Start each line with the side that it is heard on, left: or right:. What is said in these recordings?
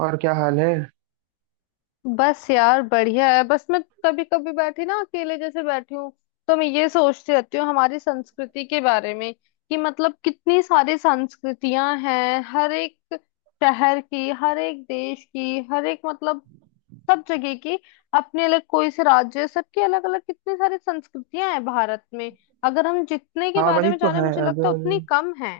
right: और क्या हाल है।
left: बस यार बढ़िया है। बस मैं कभी कभी बैठी ना, अकेले जैसे बैठी हूँ तो मैं ये सोचती रहती हूँ हमारी संस्कृति के बारे में कि मतलब कितनी सारी संस्कृतियां हैं। हर एक शहर की, हर एक देश की, हर एक मतलब सब जगह की, अपने अलग कोई से राज्य, सबकी अलग अलग कितनी सारी संस्कृतियां हैं भारत में। अगर हम जितने के
right: हाँ,
left: बारे
right: वही
left: में
right: तो
left: जाने,
right: है।
left: मुझे लगता है
right: अगर
left: उतनी कम है।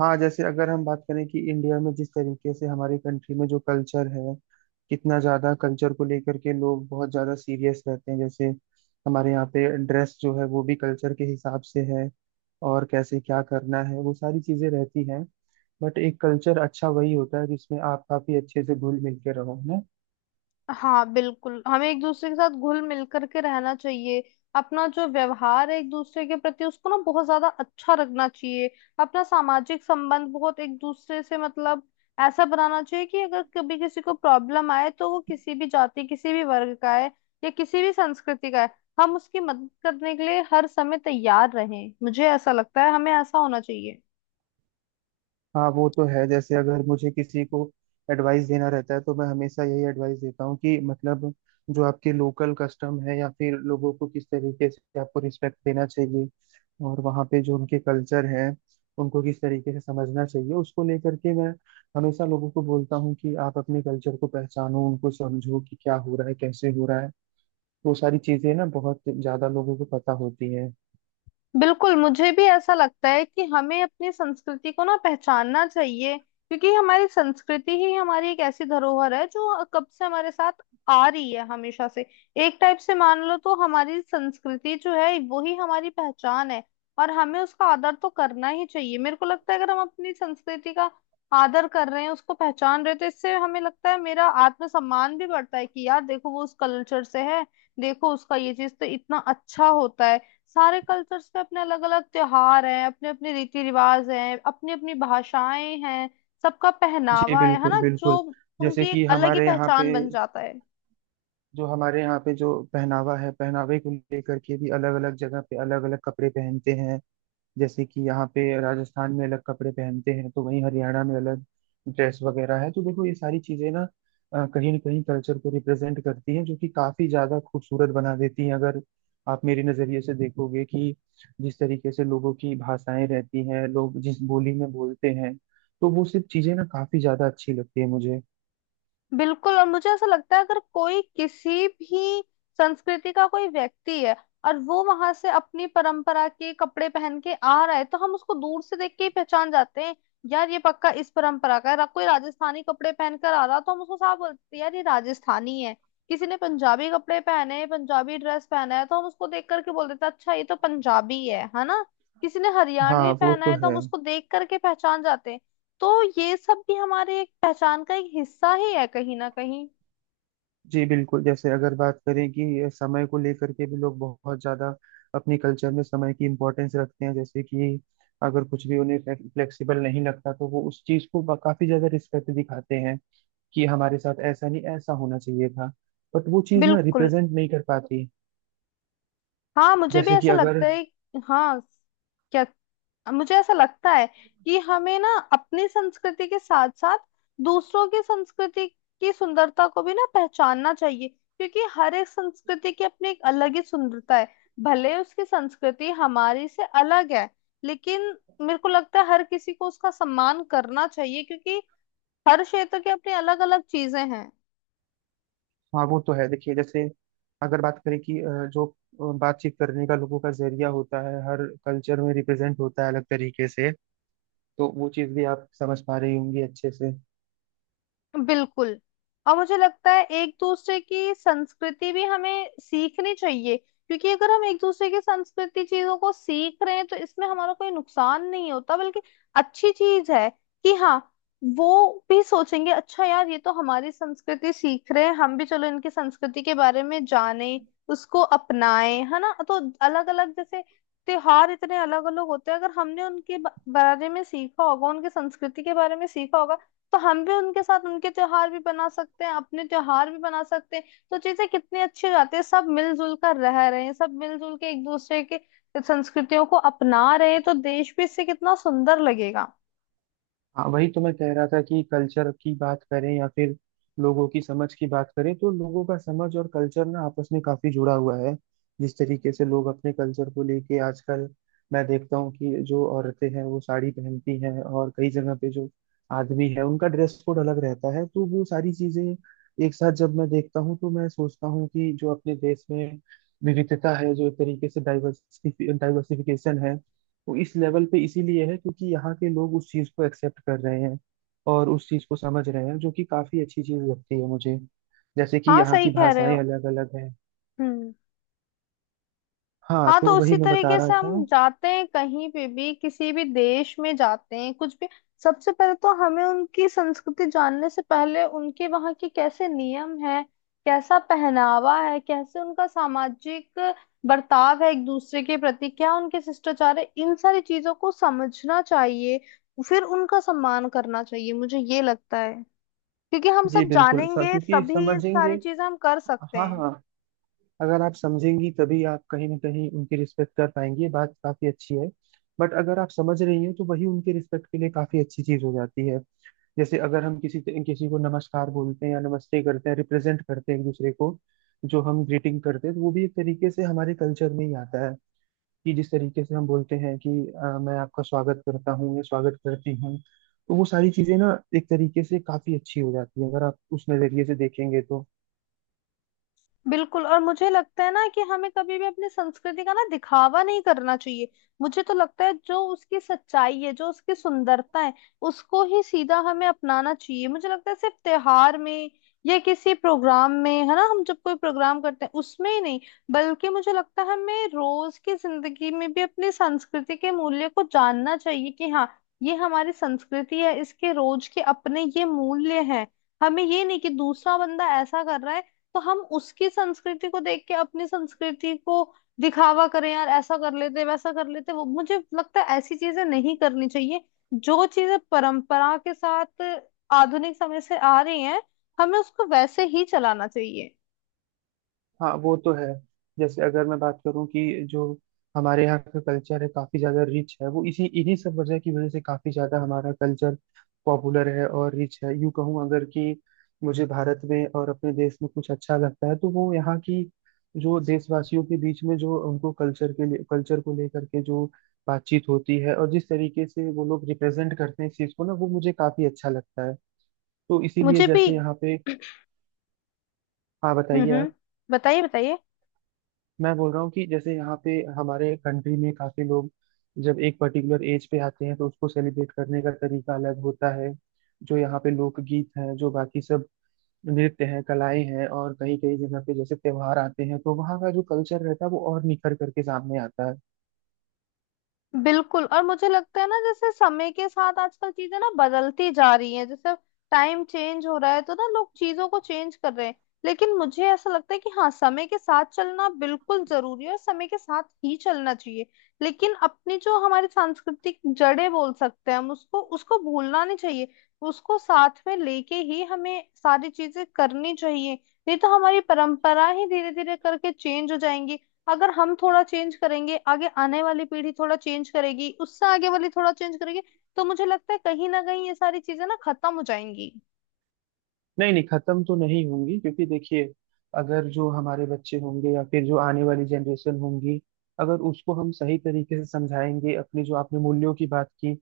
right: हाँ, जैसे अगर हम बात करें कि इंडिया में जिस तरीके से हमारी कंट्री में जो कल्चर है, कितना ज्यादा कल्चर को लेकर के लोग बहुत ज्यादा सीरियस रहते हैं। जैसे हमारे यहाँ पे ड्रेस जो है वो भी कल्चर के हिसाब से है, और कैसे क्या करना है वो सारी चीजें रहती हैं। बट एक कल्चर अच्छा वही होता है जिसमें आप काफी अच्छे से घुल मिल के रहो, है ना।
left: हाँ, बिल्कुल। हमें एक दूसरे के साथ घुल मिल करके रहना चाहिए। अपना जो व्यवहार है एक दूसरे के प्रति, उसको ना बहुत ज्यादा अच्छा रखना चाहिए। अपना सामाजिक संबंध बहुत एक दूसरे से मतलब ऐसा बनाना चाहिए कि अगर कभी किसी को प्रॉब्लम आए तो वो किसी भी जाति, किसी भी वर्ग का है, या किसी भी संस्कृति का है, हम उसकी मदद करने के लिए हर समय तैयार रहें। मुझे ऐसा लगता है हमें ऐसा होना चाहिए।
right: हाँ वो तो है। जैसे अगर मुझे किसी को एडवाइस देना रहता है तो मैं हमेशा यही एडवाइस देता हूँ कि मतलब जो आपके लोकल कस्टम है या फिर लोगों को किस तरीके से आपको रिस्पेक्ट देना चाहिए और वहाँ पे जो उनके कल्चर हैं उनको किस तरीके से समझना चाहिए, उसको लेकर के मैं हमेशा लोगों को बोलता हूँ कि आप अपने कल्चर को पहचानो, उनको समझो कि क्या हो रहा है, कैसे हो रहा है। वो सारी चीजें ना बहुत ज्यादा लोगों को पता होती हैं।
left: बिल्कुल, मुझे भी ऐसा लगता है कि हमें अपनी संस्कृति को ना पहचानना चाहिए, क्योंकि हमारी संस्कृति ही हमारी एक ऐसी धरोहर है जो कब से हमारे साथ आ रही है, हमेशा से। एक टाइप से मान लो तो हमारी संस्कृति जो है वो ही हमारी पहचान है, और हमें उसका आदर तो करना ही चाहिए। मेरे को लगता है अगर हम अपनी संस्कृति का आदर कर रहे हैं, उसको पहचान रहे हैं, तो इससे हमें लगता है मेरा आत्मसम्मान भी बढ़ता है कि यार देखो, वो उस कल्चर से है, देखो उसका ये चीज तो इतना अच्छा होता है। सारे कल्चर्स पे अपने अलग अलग त्योहार हैं, अपने अपने रीति रिवाज हैं, अपनी अपनी भाषाएं हैं, सबका
right: जी
left: पहनावा है
right: बिल्कुल
left: ना, जो
right: बिल्कुल।
left: उनकी
right: जैसे
left: एक
right: कि
left: अलग ही
right: हमारे यहाँ पे
left: पहचान बन जाता है।
right: जो हमारे यहाँ पे जो पहनावा है, पहनावे को लेकर के भी अलग अलग जगह पे अलग अलग कपड़े पहनते हैं। जैसे कि यहाँ पे राजस्थान में अलग कपड़े पहनते हैं तो वहीं हरियाणा में अलग ड्रेस वगैरह है। तो देखो ये सारी चीजें ना कहीं ना कहीं कल्चर को रिप्रेजेंट करती हैं, जो कि काफी ज्यादा खूबसूरत बना देती हैं। अगर आप मेरे नजरिए से देखोगे कि जिस तरीके से लोगों की भाषाएं रहती हैं, लोग जिस बोली में बोलते हैं, तो वो सब चीजें ना काफी ज्यादा अच्छी लगती है मुझे।
left: बिल्कुल, और मुझे ऐसा लगता है, अगर कोई किसी भी संस्कृति का कोई व्यक्ति है और वो वहां से अपनी परंपरा के कपड़े पहन के आ रहा है, तो हम उसको दूर से देख के ही पहचान जाते हैं यार, ये पक्का इस परंपरा का है। कोई राजस्थानी कपड़े पहन कर आ रहा तो हम उसको साफ बोलते हैं यार, ये राजस्थानी है। किसी ने पंजाबी कपड़े पहने हैं, पंजाबी ड्रेस पहना है, तो हम उसको देख करके बोल देते हैं, अच्छा, ये तो पंजाबी है ना। किसी ने
right: हाँ
left: हरियाणवी
right: वो
left: पहना
right: तो
left: है तो हम
right: है।
left: उसको देख करके पहचान जाते हैं। तो ये सब भी हमारे एक पहचान का एक हिस्सा ही है कहीं ना कहीं।
right: जी बिल्कुल। जैसे अगर बात करें कि ये समय को लेकर के भी लोग बहुत ज्यादा अपने कल्चर में समय की इम्पोर्टेंस रखते हैं। जैसे कि अगर कुछ भी उन्हें फ्लेक्सिबल नहीं लगता तो वो उस चीज को काफी ज्यादा रिस्पेक्ट दिखाते हैं कि हमारे साथ ऐसा नहीं, ऐसा होना चाहिए था। बट वो चीज ना
left: बिल्कुल।
right: रिप्रेजेंट नहीं कर पाती।
left: हाँ, मुझे भी
right: जैसे कि
left: ऐसा
right: अगर
left: लगता है। हाँ। क्या? मुझे ऐसा लगता है कि हमें ना अपनी संस्कृति के साथ साथ दूसरों की संस्कृति की सुंदरता को भी ना पहचानना चाहिए, क्योंकि हर एक संस्कृति की अपनी एक अलग ही सुंदरता है। भले उसकी संस्कृति हमारी से अलग है, लेकिन मेरे को लगता है हर किसी को उसका सम्मान करना चाहिए, क्योंकि हर क्षेत्र की अपनी अलग अलग चीजें हैं।
right: हाँ वो तो है। देखिए, जैसे अगर बात करें कि जो बातचीत करने का लोगों का जरिया होता है, हर कल्चर में रिप्रेजेंट होता है अलग तरीके से, तो वो चीज भी आप समझ पा रही होंगी अच्छे से।
left: बिल्कुल। और मुझे लगता है एक दूसरे की संस्कृति भी हमें सीखनी चाहिए, क्योंकि अगर हम एक दूसरे की संस्कृति चीजों को सीख रहे हैं तो इसमें हमारा कोई नुकसान नहीं होता, बल्कि अच्छी चीज है कि हाँ, वो भी सोचेंगे, अच्छा यार ये तो हमारी संस्कृति सीख रहे हैं, हम भी चलो इनकी संस्कृति के बारे में जाने, उसको अपनाएं, है ना। तो अलग अलग जैसे त्योहार इतने अलग अलग होते हैं, अगर हमने उनके बारे में सीखा होगा, उनकी संस्कृति के बारे में सीखा होगा, तो हम भी उनके साथ उनके त्योहार भी बना सकते हैं, अपने त्योहार भी बना सकते हैं। तो चीजें कितनी अच्छी हो जाती है, सब मिलजुल कर रह रहे हैं, सब मिलजुल के एक दूसरे के संस्कृतियों को अपना रहे हैं, तो देश भी इससे कितना सुंदर लगेगा।
right: हाँ वही तो मैं कह रहा था कि कल्चर की बात करें या फिर लोगों की समझ की बात करें, तो लोगों का समझ और कल्चर ना आपस में काफी जुड़ा हुआ है। जिस तरीके से लोग अपने कल्चर को लेके आजकल मैं देखता हूँ कि जो औरतें हैं वो साड़ी पहनती हैं, और कई जगह पे जो आदमी है उनका ड्रेस कोड अलग रहता है। तो वो सारी चीजें एक साथ जब मैं देखता हूँ तो मैं सोचता हूँ कि जो अपने देश में विविधता है, जो एक तरीके से डाइवर्सिफिकेशन है, वो इस लेवल पे इसीलिए है क्योंकि यहाँ के लोग उस चीज को एक्सेप्ट कर रहे हैं और उस चीज को समझ रहे हैं, जो कि काफी अच्छी चीज लगती है मुझे। जैसे कि
left: हाँ,
right: यहाँ
left: सही
right: की
left: कह रहे हो।
right: भाषाएं अलग अलग हैं।
left: हम्म।
right: हाँ
left: हाँ,
right: तो
left: तो उसी
right: वही मैं बता
left: तरीके से
right: रहा था।
left: हम जाते हैं कहीं पे भी, किसी भी देश में जाते हैं कुछ भी, सबसे पहले तो हमें उनकी संस्कृति जानने से पहले उनके वहाँ के कैसे नियम है, कैसा पहनावा है, कैसे उनका सामाजिक बर्ताव है एक दूसरे के प्रति, क्या उनके शिष्टाचार है, इन सारी चीजों को समझना चाहिए। फिर उनका सम्मान करना चाहिए, मुझे ये लगता है। क्योंकि हम
right: जी
left: सब
right: बिल्कुल सर,
left: जानेंगे
right: क्योंकि
left: तभी ये सारी
right: समझेंगे।
left: चीजें हम कर सकते
right: हाँ
left: हैं।
right: हाँ, अगर आप समझेंगी तभी आप कहीं ना कहीं उनकी रिस्पेक्ट कर पाएंगी, ये बात काफी अच्छी है। बट अगर आप समझ रही हैं तो वही उनके रिस्पेक्ट के लिए काफी अच्छी चीज हो जाती है। जैसे अगर हम किसी किसी को नमस्कार बोलते हैं या नमस्ते करते हैं, रिप्रेजेंट करते हैं एक दूसरे को, जो हम ग्रीटिंग करते हैं, तो वो भी एक तरीके से हमारे कल्चर में ही आता है। कि जिस तरीके से हम बोलते हैं कि मैं आपका स्वागत करता हूँ या स्वागत करती हूँ, तो वो सारी चीजें ना एक तरीके से काफी अच्छी हो जाती है अगर आप उस नजरिए से देखेंगे तो।
left: बिल्कुल, और मुझे लगता है ना कि हमें कभी भी अपनी संस्कृति का ना दिखावा नहीं करना चाहिए। मुझे तो लगता है जो उसकी सच्चाई है, जो उसकी सुंदरता है, उसको ही सीधा हमें अपनाना चाहिए। मुझे लगता है सिर्फ त्योहार में या किसी प्रोग्राम में, है ना, हम जब कोई प्रोग्राम करते हैं उसमें ही नहीं, बल्कि मुझे लगता है हमें रोज की जिंदगी में भी अपनी संस्कृति के मूल्य को जानना चाहिए कि हाँ, ये हमारी संस्कृति है, इसके रोज के अपने ये मूल्य हैं। हमें ये नहीं कि दूसरा बंदा ऐसा कर रहा है तो हम उसकी संस्कृति को देख के अपनी संस्कृति को दिखावा करें यार, ऐसा कर लेते वैसा कर लेते। वो मुझे लगता है ऐसी चीजें नहीं करनी चाहिए। जो चीजें परंपरा के साथ आधुनिक समय से आ रही हैं, हमें उसको वैसे ही चलाना चाहिए।
right: हाँ वो तो है। जैसे अगर मैं बात करूँ कि जो हमारे यहाँ का कल्चर है काफी ज्यादा रिच है, वो इसी इन्हीं सब वजह की वजह से काफी ज्यादा हमारा कल्चर पॉपुलर है और रिच है। यूं कहूँ अगर कि मुझे भारत में और अपने देश में कुछ अच्छा लगता है तो वो यहाँ की जो देशवासियों के बीच में जो उनको कल्चर के लिए कल्चर को लेकर के जो बातचीत होती है और जिस तरीके से वो लोग रिप्रेजेंट करते हैं इस चीज को ना, वो मुझे काफी अच्छा लगता है। तो इसीलिए
left: मुझे भी।
right: जैसे यहाँ पे हाँ, बताइए
left: हम्म। हम्म।
right: आप।
left: बताइए, बताइए।
right: मैं बोल रहा हूँ कि जैसे यहाँ पे हमारे कंट्री में काफी लोग जब एक पर्टिकुलर एज पे आते हैं तो उसको सेलिब्रेट करने का तरीका अलग होता है। जो यहाँ पे लोकगीत हैं, जो बाकी सब नृत्य हैं, कलाएं हैं, और कई कई जगह पे जैसे त्योहार आते हैं तो वहाँ का जो कल्चर रहता है वो और निखर करके सामने आता है।
left: बिल्कुल, और मुझे लगता है ना जैसे समय के साथ आजकल चीजें ना बदलती जा रही हैं, जैसे टाइम चेंज हो रहा है तो ना लोग चीजों को चेंज कर रहे हैं। लेकिन मुझे ऐसा लगता है कि हाँ, समय के साथ चलना बिल्कुल जरूरी है, और समय के साथ ही चलना चाहिए, लेकिन अपनी जो हमारी सांस्कृतिक जड़ें बोल सकते हैं हम, उसको उसको भूलना नहीं चाहिए। उसको साथ में लेके ही हमें सारी चीजें करनी चाहिए, नहीं तो हमारी परंपरा ही धीरे धीरे करके चेंज हो जाएंगी। अगर हम थोड़ा चेंज करेंगे, आगे आने वाली पीढ़ी थोड़ा चेंज करेगी, उससे आगे वाली थोड़ा चेंज करेगी, तो मुझे लगता है कहीं ना कहीं ये सारी चीजें ना खत्म हो जाएंगी।
right: नहीं नहीं, खत्म तो नहीं होंगी, क्योंकि देखिए अगर जो हमारे बच्चे होंगे या फिर जो आने वाली जनरेशन होंगी, अगर उसको हम सही तरीके से समझाएंगे, अपने जो आपने मूल्यों की बात की,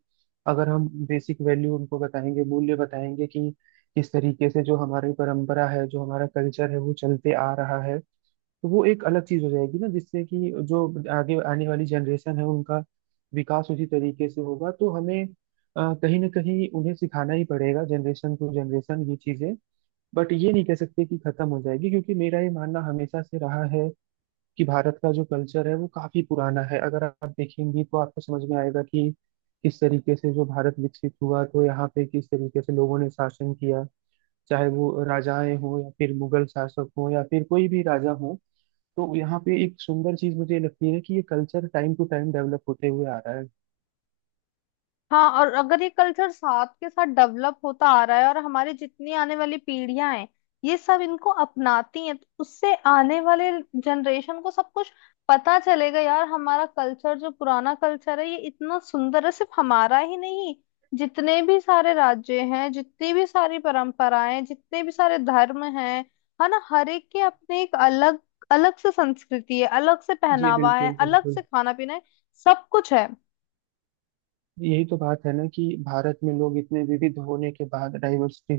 right: अगर हम बेसिक वैल्यू उनको बताएंगे, मूल्य बताएंगे कि किस तरीके से जो हमारी परंपरा है, जो हमारा कल्चर है, वो चलते आ रहा है, तो वो एक अलग चीज हो जाएगी ना, जिससे कि जो आगे आने वाली जनरेशन है उनका विकास उसी तरीके से होगा। तो हमें कहीं ना कहीं उन्हें सिखाना ही पड़ेगा जनरेशन टू जनरेशन ये चीजें। बट ये नहीं कह सकते कि खत्म हो जाएगी, क्योंकि मेरा ये मानना हमेशा से रहा है कि भारत का जो कल्चर है वो काफी पुराना है। अगर आप देखेंगी तो आपको समझ में आएगा कि किस तरीके से जो भारत विकसित हुआ, तो यहाँ पे किस तरीके से लोगों ने शासन किया, चाहे वो राजाएं हों या फिर मुगल शासक हों या फिर कोई भी राजा हो, तो यहाँ पे एक सुंदर चीज मुझे लगती है कि ये culture time to time develop होते हुए आ रहा है।
left: हाँ, और अगर ये कल्चर साथ के साथ डेवलप होता आ रहा है और हमारी जितनी आने वाली पीढ़ियां हैं ये सब इनको अपनाती हैं, तो उससे आने वाले जनरेशन को सब कुछ पता चलेगा यार, हमारा कल्चर जो पुराना कल्चर है ये इतना सुंदर है। सिर्फ हमारा ही नहीं, जितने भी सारे राज्य हैं, जितनी भी सारी परंपराएं, जितने भी सारे धर्म हैं, है ना, हर एक के अपने एक अलग अलग से संस्कृति है, अलग से
right: जी
left: पहनावा
right: बिल्कुल
left: है, अलग
right: बिल्कुल।
left: से खाना पीना है, सब कुछ है।
right: यही तो बात है ना कि भारत में लोग इतने विविध होने के बाद डाइवर्सिटी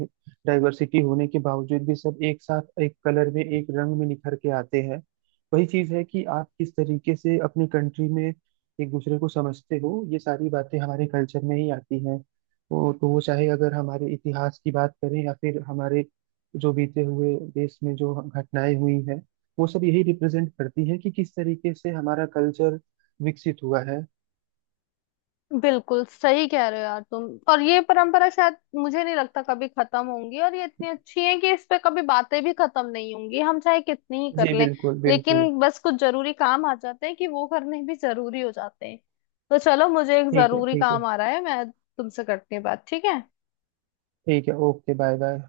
right: डाइवर्सिटी होने के बावजूद भी सब एक साथ एक कलर में एक रंग में निखर के आते हैं। वही चीज है कि आप किस तरीके से अपनी कंट्री में एक दूसरे को समझते हो, ये सारी बातें हमारे कल्चर में ही आती हैं। वो तो वो चाहे अगर हमारे इतिहास की बात करें या फिर हमारे जो बीते हुए देश में जो घटनाएं हुई हैं, वो सब यही रिप्रेजेंट करती है कि किस तरीके से हमारा कल्चर विकसित हुआ है।
left: बिल्कुल सही कह रहे हो यार तुम। और ये परंपरा शायद मुझे नहीं लगता कभी खत्म होंगी, और ये इतनी अच्छी है कि इस पे कभी बातें भी खत्म नहीं होंगी, हम चाहे कितनी ही कर
right: जी
left: लें।
right: बिल्कुल बिल्कुल।
left: लेकिन बस कुछ जरूरी काम आ जाते हैं कि वो करने भी जरूरी हो जाते हैं। तो चलो, मुझे एक
right: ठीक है
left: जरूरी
right: ठीक है।
left: काम आ रहा है, मैं तुमसे करती हूँ बात, ठीक है।
right: ठीक है, ओके, बाय बाय।